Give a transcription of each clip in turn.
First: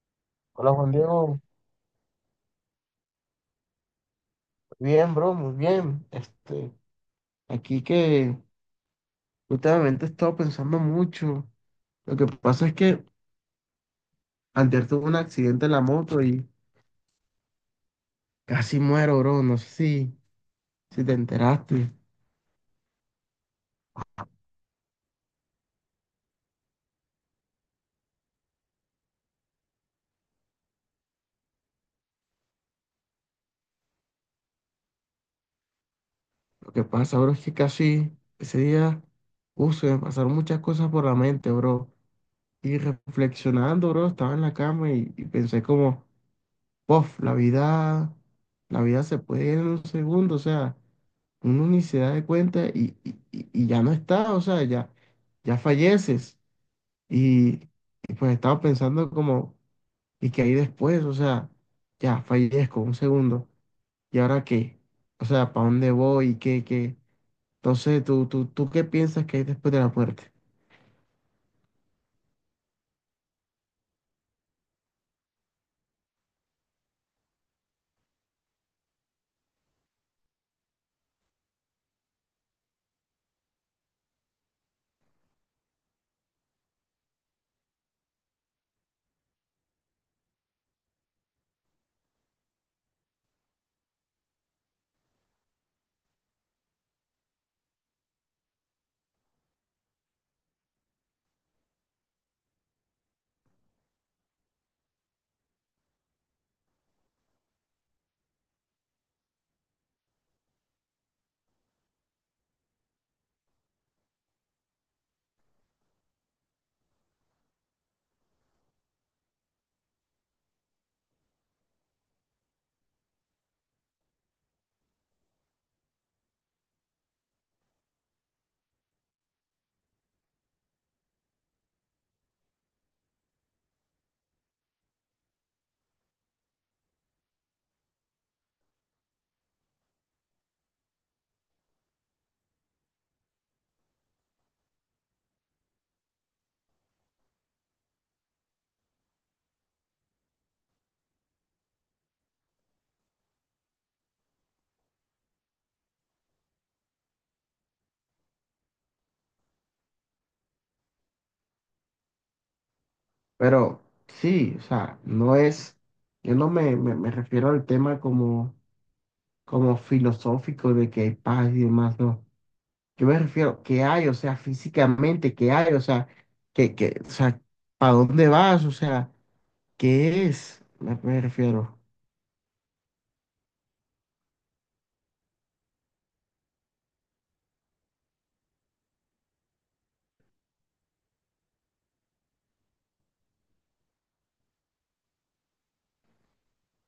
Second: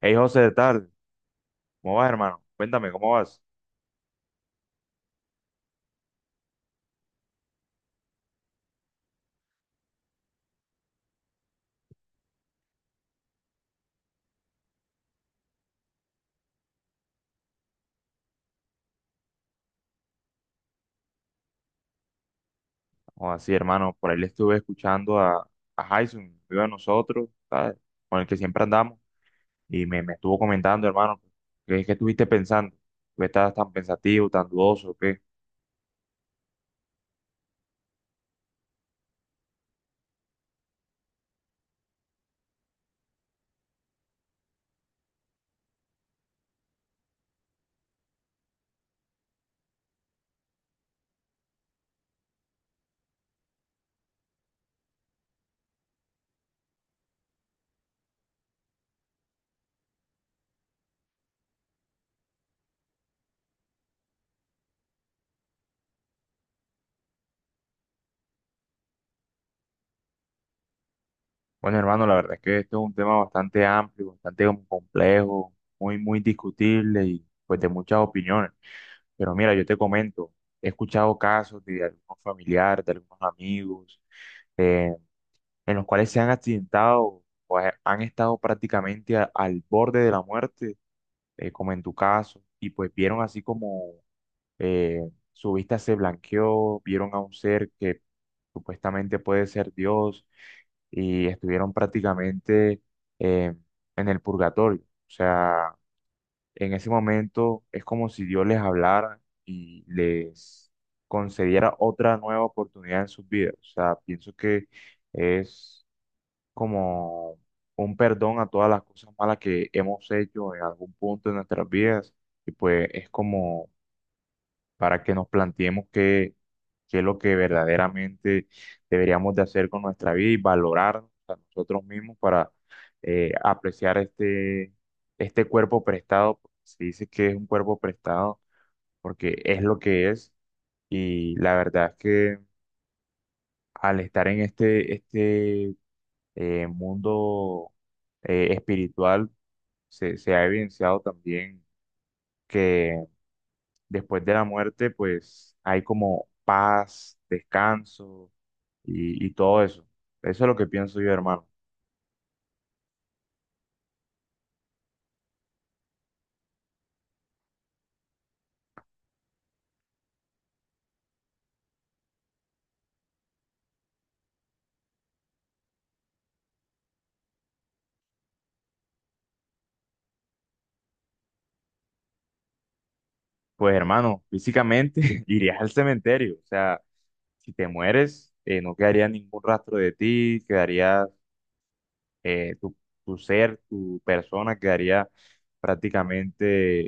Hey José, ¿qué Hola tal? Juan Diego, ¿Cómo vas, hermano? Cuéntame, ¿cómo vas? bien bro, muy bien. Aquí que últimamente he estado pensando mucho. Lo que pasa es que antes tuve un accidente en la moto y casi muero, bro. No sé si te enteraste. O así, hermano, por ahí le estuve escuchando a Jason, un amigo de nosotros, ¿sabes? Con el que siempre andamos, y me estuvo comentando, hermano, ¿qué estuviste pensando? ¿Por ¿Qué estabas tan pensativo, tan dudoso? ¿Qué? Lo que pasa, bro, es que casi ese día, se me pasaron muchas cosas por la mente, bro. Y reflexionando, bro, estaba en la cama y pensé como, pof, la vida se puede ir en un segundo, o sea, uno ni se da de cuenta y ya no está, o sea, ya falleces. Y, y pues estaba pensando como, ¿y qué hay después? O sea, ya fallezco un segundo, ¿y ahora qué? O sea, ¿para dónde voy? ¿Qué? Entonces, ¿ tú qué piensas que hay después de la muerte? Bueno, hermano, la verdad es que esto es un tema bastante amplio, bastante como complejo, muy discutible y pues de muchas opiniones. Pero mira, yo te comento, he escuchado casos de algunos familiares, de algunos amigos. eh, en los cuales se han accidentado o han estado prácticamente al borde de la muerte, como en tu caso, y pues vieron así como eh, su vista se blanqueó, vieron a un ser que supuestamente puede ser Dios y estuvieron prácticamente eh, en el purgatorio. O sea, en ese momento es como si Dios les hablara y les concediera otra nueva oportunidad en sus vidas. O sea, pienso que es como un perdón a todas las cosas malas que hemos hecho en algún punto de nuestras vidas. Y pues es como para que nos planteemos qué, qué es lo que verdaderamente deberíamos de hacer con nuestra vida y valorarnos a nosotros mismos para apreciar este cuerpo prestado. Se dice que es un cuerpo prestado porque es lo que es. Y la verdad es que al estar en este mundo espiritual se ha evidenciado también que después de la muerte, pues hay como paz, descanso y todo eso. Eso es lo que pienso yo, hermano. Pero sí, o sea, yo no me refiero al tema como filosófico de que hay paz y demás, no. Yo me refiero que hay, o sea, físicamente, que hay, o sea, o sea, ¿para dónde vas? O sea, ¿qué es? Me refiero. Pues, hermano, físicamente irías al cementerio. O sea, si te mueres, no quedaría ningún rastro de ti, quedarías tu, tu ser, tu persona quedaría prácticamente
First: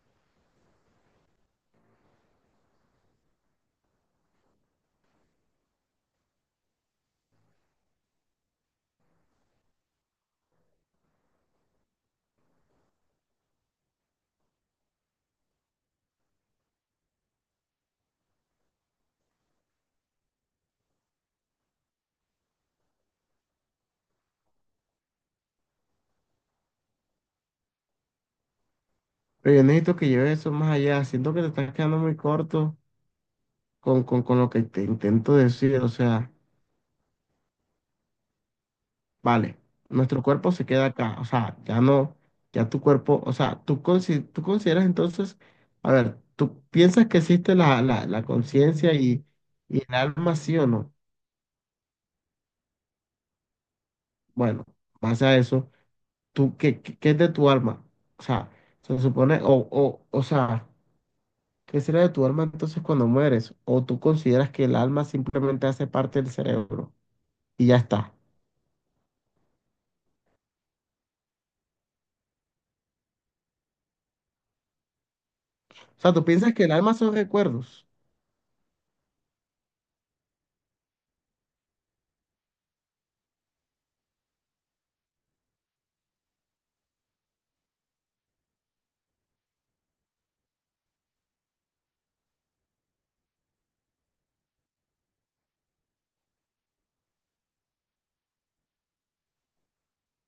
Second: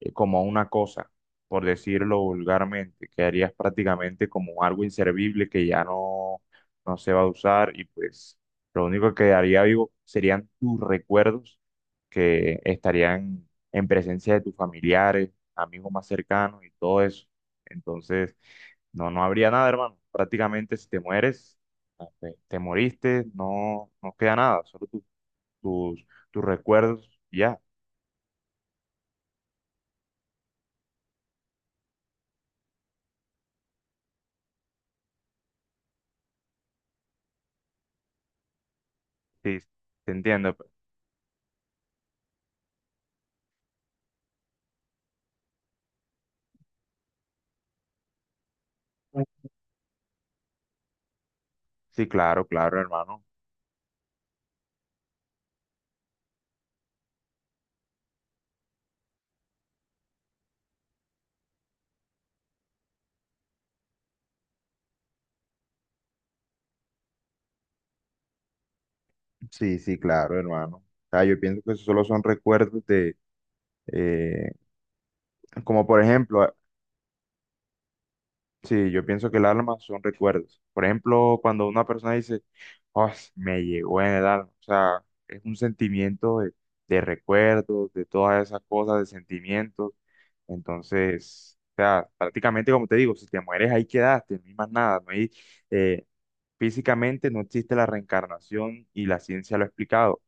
como una cosa, por decirlo vulgarmente, quedarías prácticamente como algo inservible que ya no, no se va a usar y pues lo único que quedaría vivo serían tus recuerdos que estarían en presencia de tus familiares, amigos más cercanos y todo eso. Entonces, no, no habría nada, hermano. Prácticamente si te mueres te moriste, no, no queda nada, solo tus, tus recuerdos, y ya, Pero yo necesito que lleves eso más allá. Siento que te estás quedando muy corto con lo que te intento decir. O sea, vale, sí, te nuestro cuerpo entiendo. se Pues. queda acá. O sea, ya no, ya tu cuerpo, o sea, tú consideras entonces, a ver, ¿tú piensas que existe la conciencia y el alma, sí o no? Sí, claro, claro, hermano. Bueno, base a eso, ¿tú, qué es de tu alma? O sea, se supone, o sea, ¿qué será de tu alma entonces cuando mueres? ¿O tú consideras que el alma simplemente hace parte del cerebro y ya está? Sí, sí, claro, hermano. O sea, yo pienso que eso solo son recuerdos de, eh, como O por sea, ¿tú ejemplo, piensas que el alma son recuerdos? sí, yo pienso que el alma son recuerdos. Por ejemplo, cuando una persona dice, oh, me llegó en el alma. O sea, es un sentimiento de recuerdos, de todas esas cosas, de sentimientos. Entonces, o sea, prácticamente como te digo, si te mueres ahí quedaste, no hay más nada. No hay, eh, físicamente no existe la reencarnación y la ciencia lo ha explicado.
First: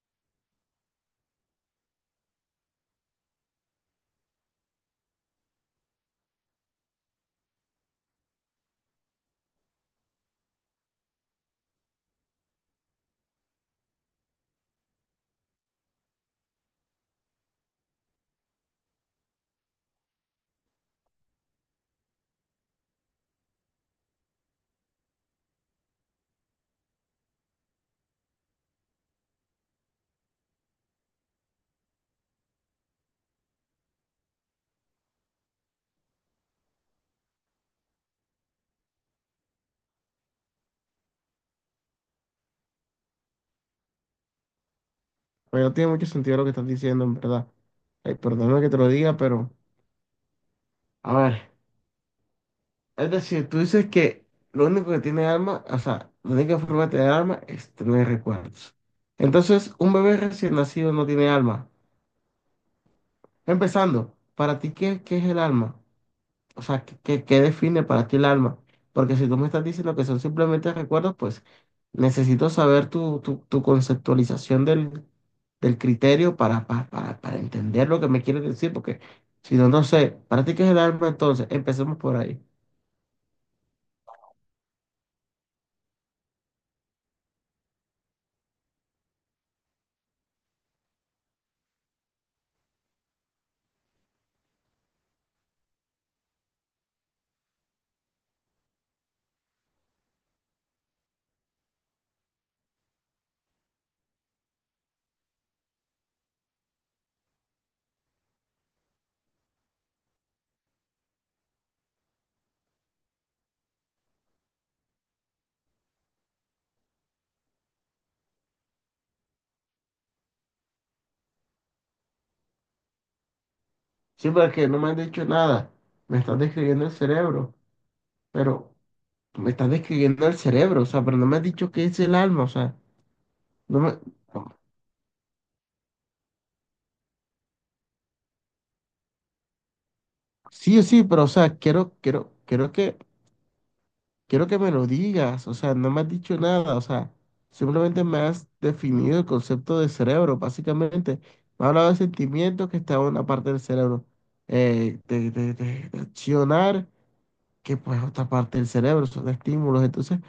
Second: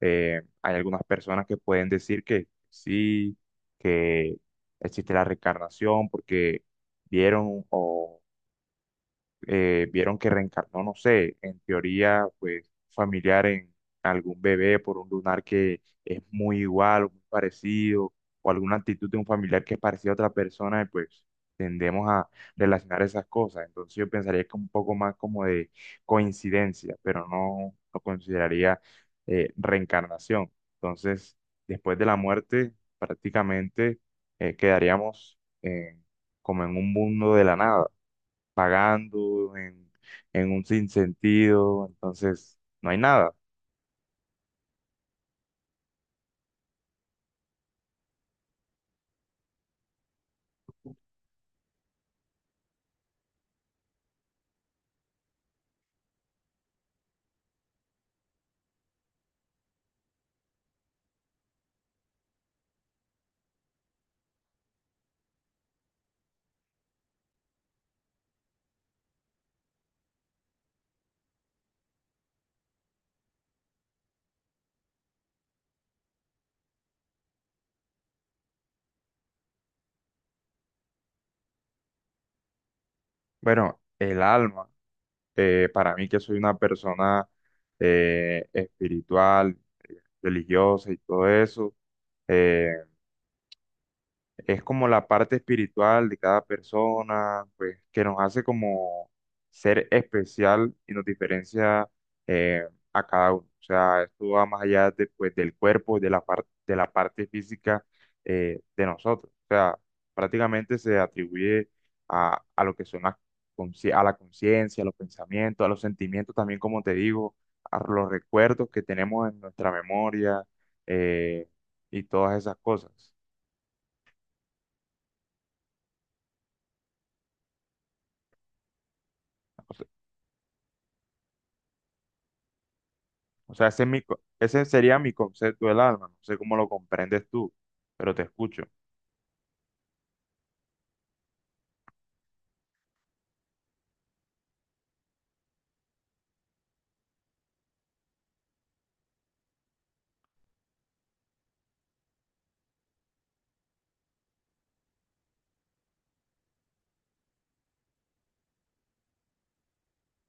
Hay algunas personas que pueden decir que sí, que existe la reencarnación porque vieron o vieron que reencarnó, no sé, en teoría, pues familiar en algún bebé por un lunar que es muy igual o muy parecido, o alguna actitud de un familiar que es parecido a otra persona, y pues tendemos a relacionar esas cosas. Entonces yo pensaría que un poco más como de coincidencia, pero no lo consideraría reencarnación. Entonces, después de la muerte, prácticamente quedaríamos como en un mundo de la nada pagando en un sinsentido, entonces no hay nada. Pues no tiene mucho sentido lo que estás diciendo, en verdad. Ay, perdóname que te lo diga, pero, a ver, es decir, tú dices que lo único que tiene alma, o sea, la única forma de tener alma es tener recuerdos. Entonces, un bebé recién nacido no tiene alma. Empezando, para ti, ¿qué es el alma? O sea, ¿qué, qué define para ti el alma? Porque si tú me estás diciendo que son simplemente recuerdos, pues necesito saber tu conceptualización del, del criterio para entender lo que me quieres decir, porque si no, no sé, para ti, ¿qué es el alma entonces? Empecemos por ahí. Bueno, el alma, para mí que soy una persona espiritual, religiosa y todo eso, eh, es como la parte espiritual de cada persona, pues que nos hace como ser especial y nos diferencia eh, a cada uno. O sea, esto va más allá de, pues, del cuerpo, de la parte física de nosotros. O sea, prácticamente se atribuye a lo que son las a la conciencia, a los pensamientos, a los sentimientos también, como te digo, a los recuerdos que tenemos en nuestra memoria eh, y todas esas cosas. Sí, porque no me has dicho nada, me estás describiendo el cerebro, pero me estás describiendo el cerebro, o sea, pero no me has dicho qué es el alma, o sea, O sea, no ese es me... mi, ese sería mi concepto del alma. No sé cómo lo comprendes tú, pero te escucho. Sí, sí, pero o sea, quiero que me lo digas. O sea, no me has dicho nada. O sea, simplemente me has definido el concepto de cerebro, básicamente. Me has hablado de sentimientos que está en una parte del cerebro, de, de accionar, que pues otra parte del cerebro, son estímulos. Entonces,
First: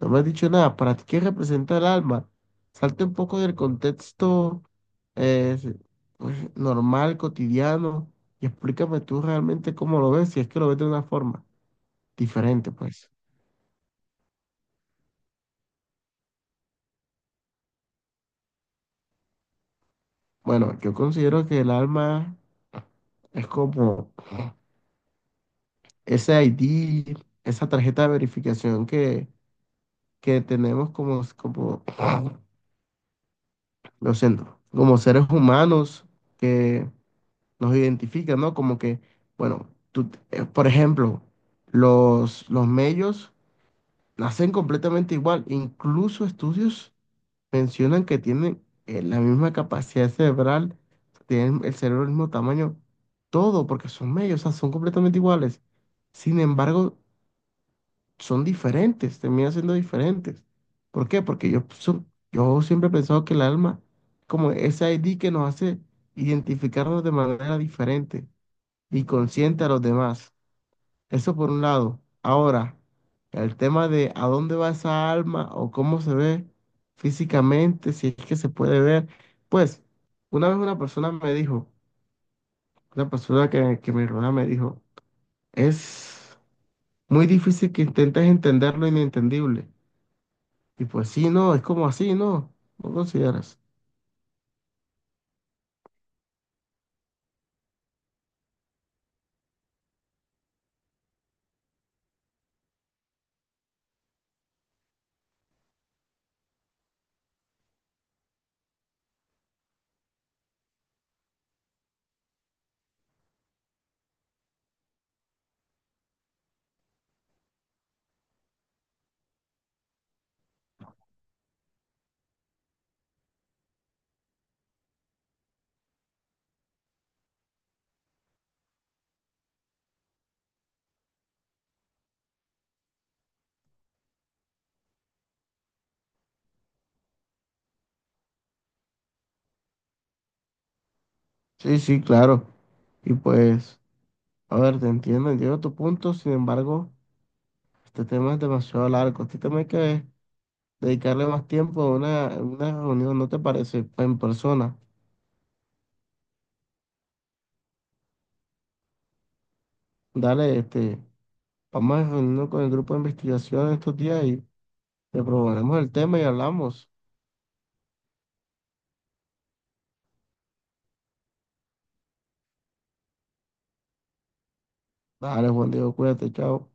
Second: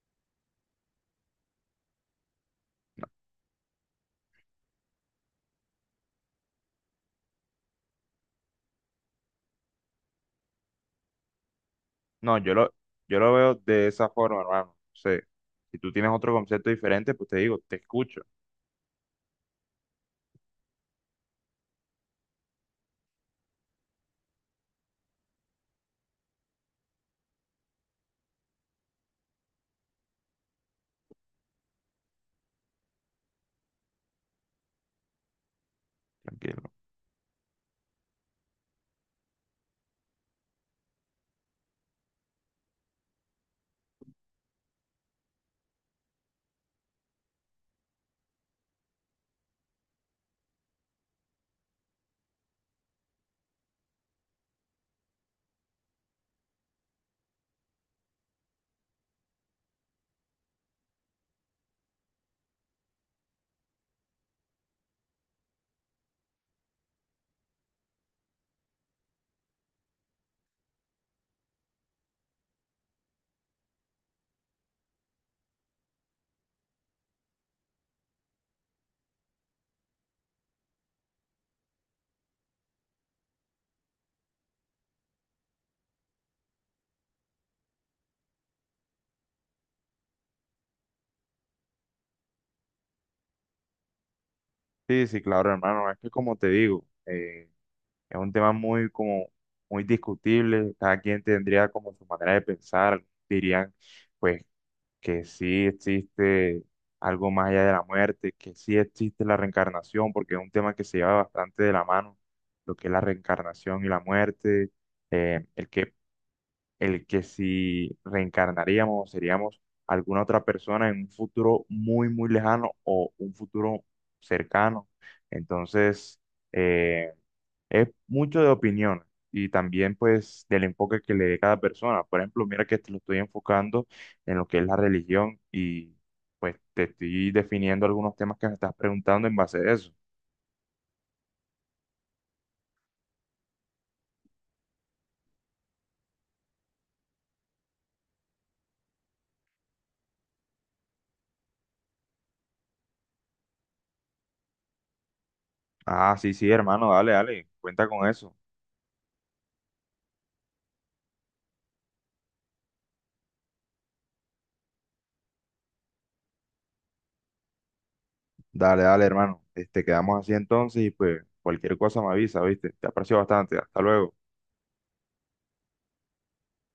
no me has dicho nada. ¿Para ti qué representa el alma? Salte No, un poco del contexto eh, pues, normal, cotidiano, y explícame tú realmente cómo lo ves, si es que lo ves de una forma no, diferente, pues. yo lo veo de esa forma, hermano. No sé. Si tú tienes otro concepto diferente, pues te digo, te escucho. Bueno, yo considero que el alma es como ese ID, esa tarjeta de verificación que tenemos como, como, lo siento, como seres humanos Tranquilo. que nos identifica, ¿no? Como que, bueno, tú, por ejemplo, los mellos nacen completamente igual. Incluso estudios mencionan que tienen la misma capacidad cerebral, tienen el cerebro del mismo tamaño, todo, porque son mellos, o sea, son completamente iguales. Sin embargo, son diferentes, terminan siendo diferentes. ¿Por qué? Porque yo siempre he pensado que el alma, como ese ID que nos hace identificarnos de manera diferente y consiente a los demás. Eso por un lado. Ahora, el tema de a dónde va esa alma o cómo se ve físicamente, si es que se puede ver. Pues, una vez una persona me dijo, una persona que me rodea me dijo, es muy difícil que intentes entender lo inentendible. Y pues sí, no, es como así, ¿no? ¿No consideras? Sí, sí, claro, hermano. Es que como te digo, es un tema muy como muy discutible. Cada quien tendría como su manera de pensar. Dirían, pues que sí existe algo más allá de la muerte, que sí existe la reencarnación, porque es un tema que se lleva bastante de la mano, lo que es la reencarnación y la muerte, eh, el que el que si reencarnaríamos, seríamos alguna otra persona en un futuro muy, muy lejano o un futuro cercano. Entonces, eh, es mucho de opinión y también pues del enfoque que le dé cada persona. Por ejemplo, mira que te lo estoy enfocando en lo que es la religión y pues te estoy definiendo algunos temas que me estás preguntando en base a eso. Sí, sí, claro. Y pues, a ver, te entiendo, entiendo tu punto, sin embargo, este tema es demasiado largo. Este tema hay que dedicarle más tiempo a una reunión, ¿no te parece? En persona. Ah, sí, sí, hermano, dale, dale, cuenta con eso. Dale, este, vamos a reunirnos con el grupo de investigación estos días y le proponemos el tema y hablamos. Dale, dale, hermano. Este, quedamos así entonces y pues cualquier cosa me avisa, ¿viste? Te aprecio bastante. Hasta luego. Dale, Juan Diego, cuídate, chao.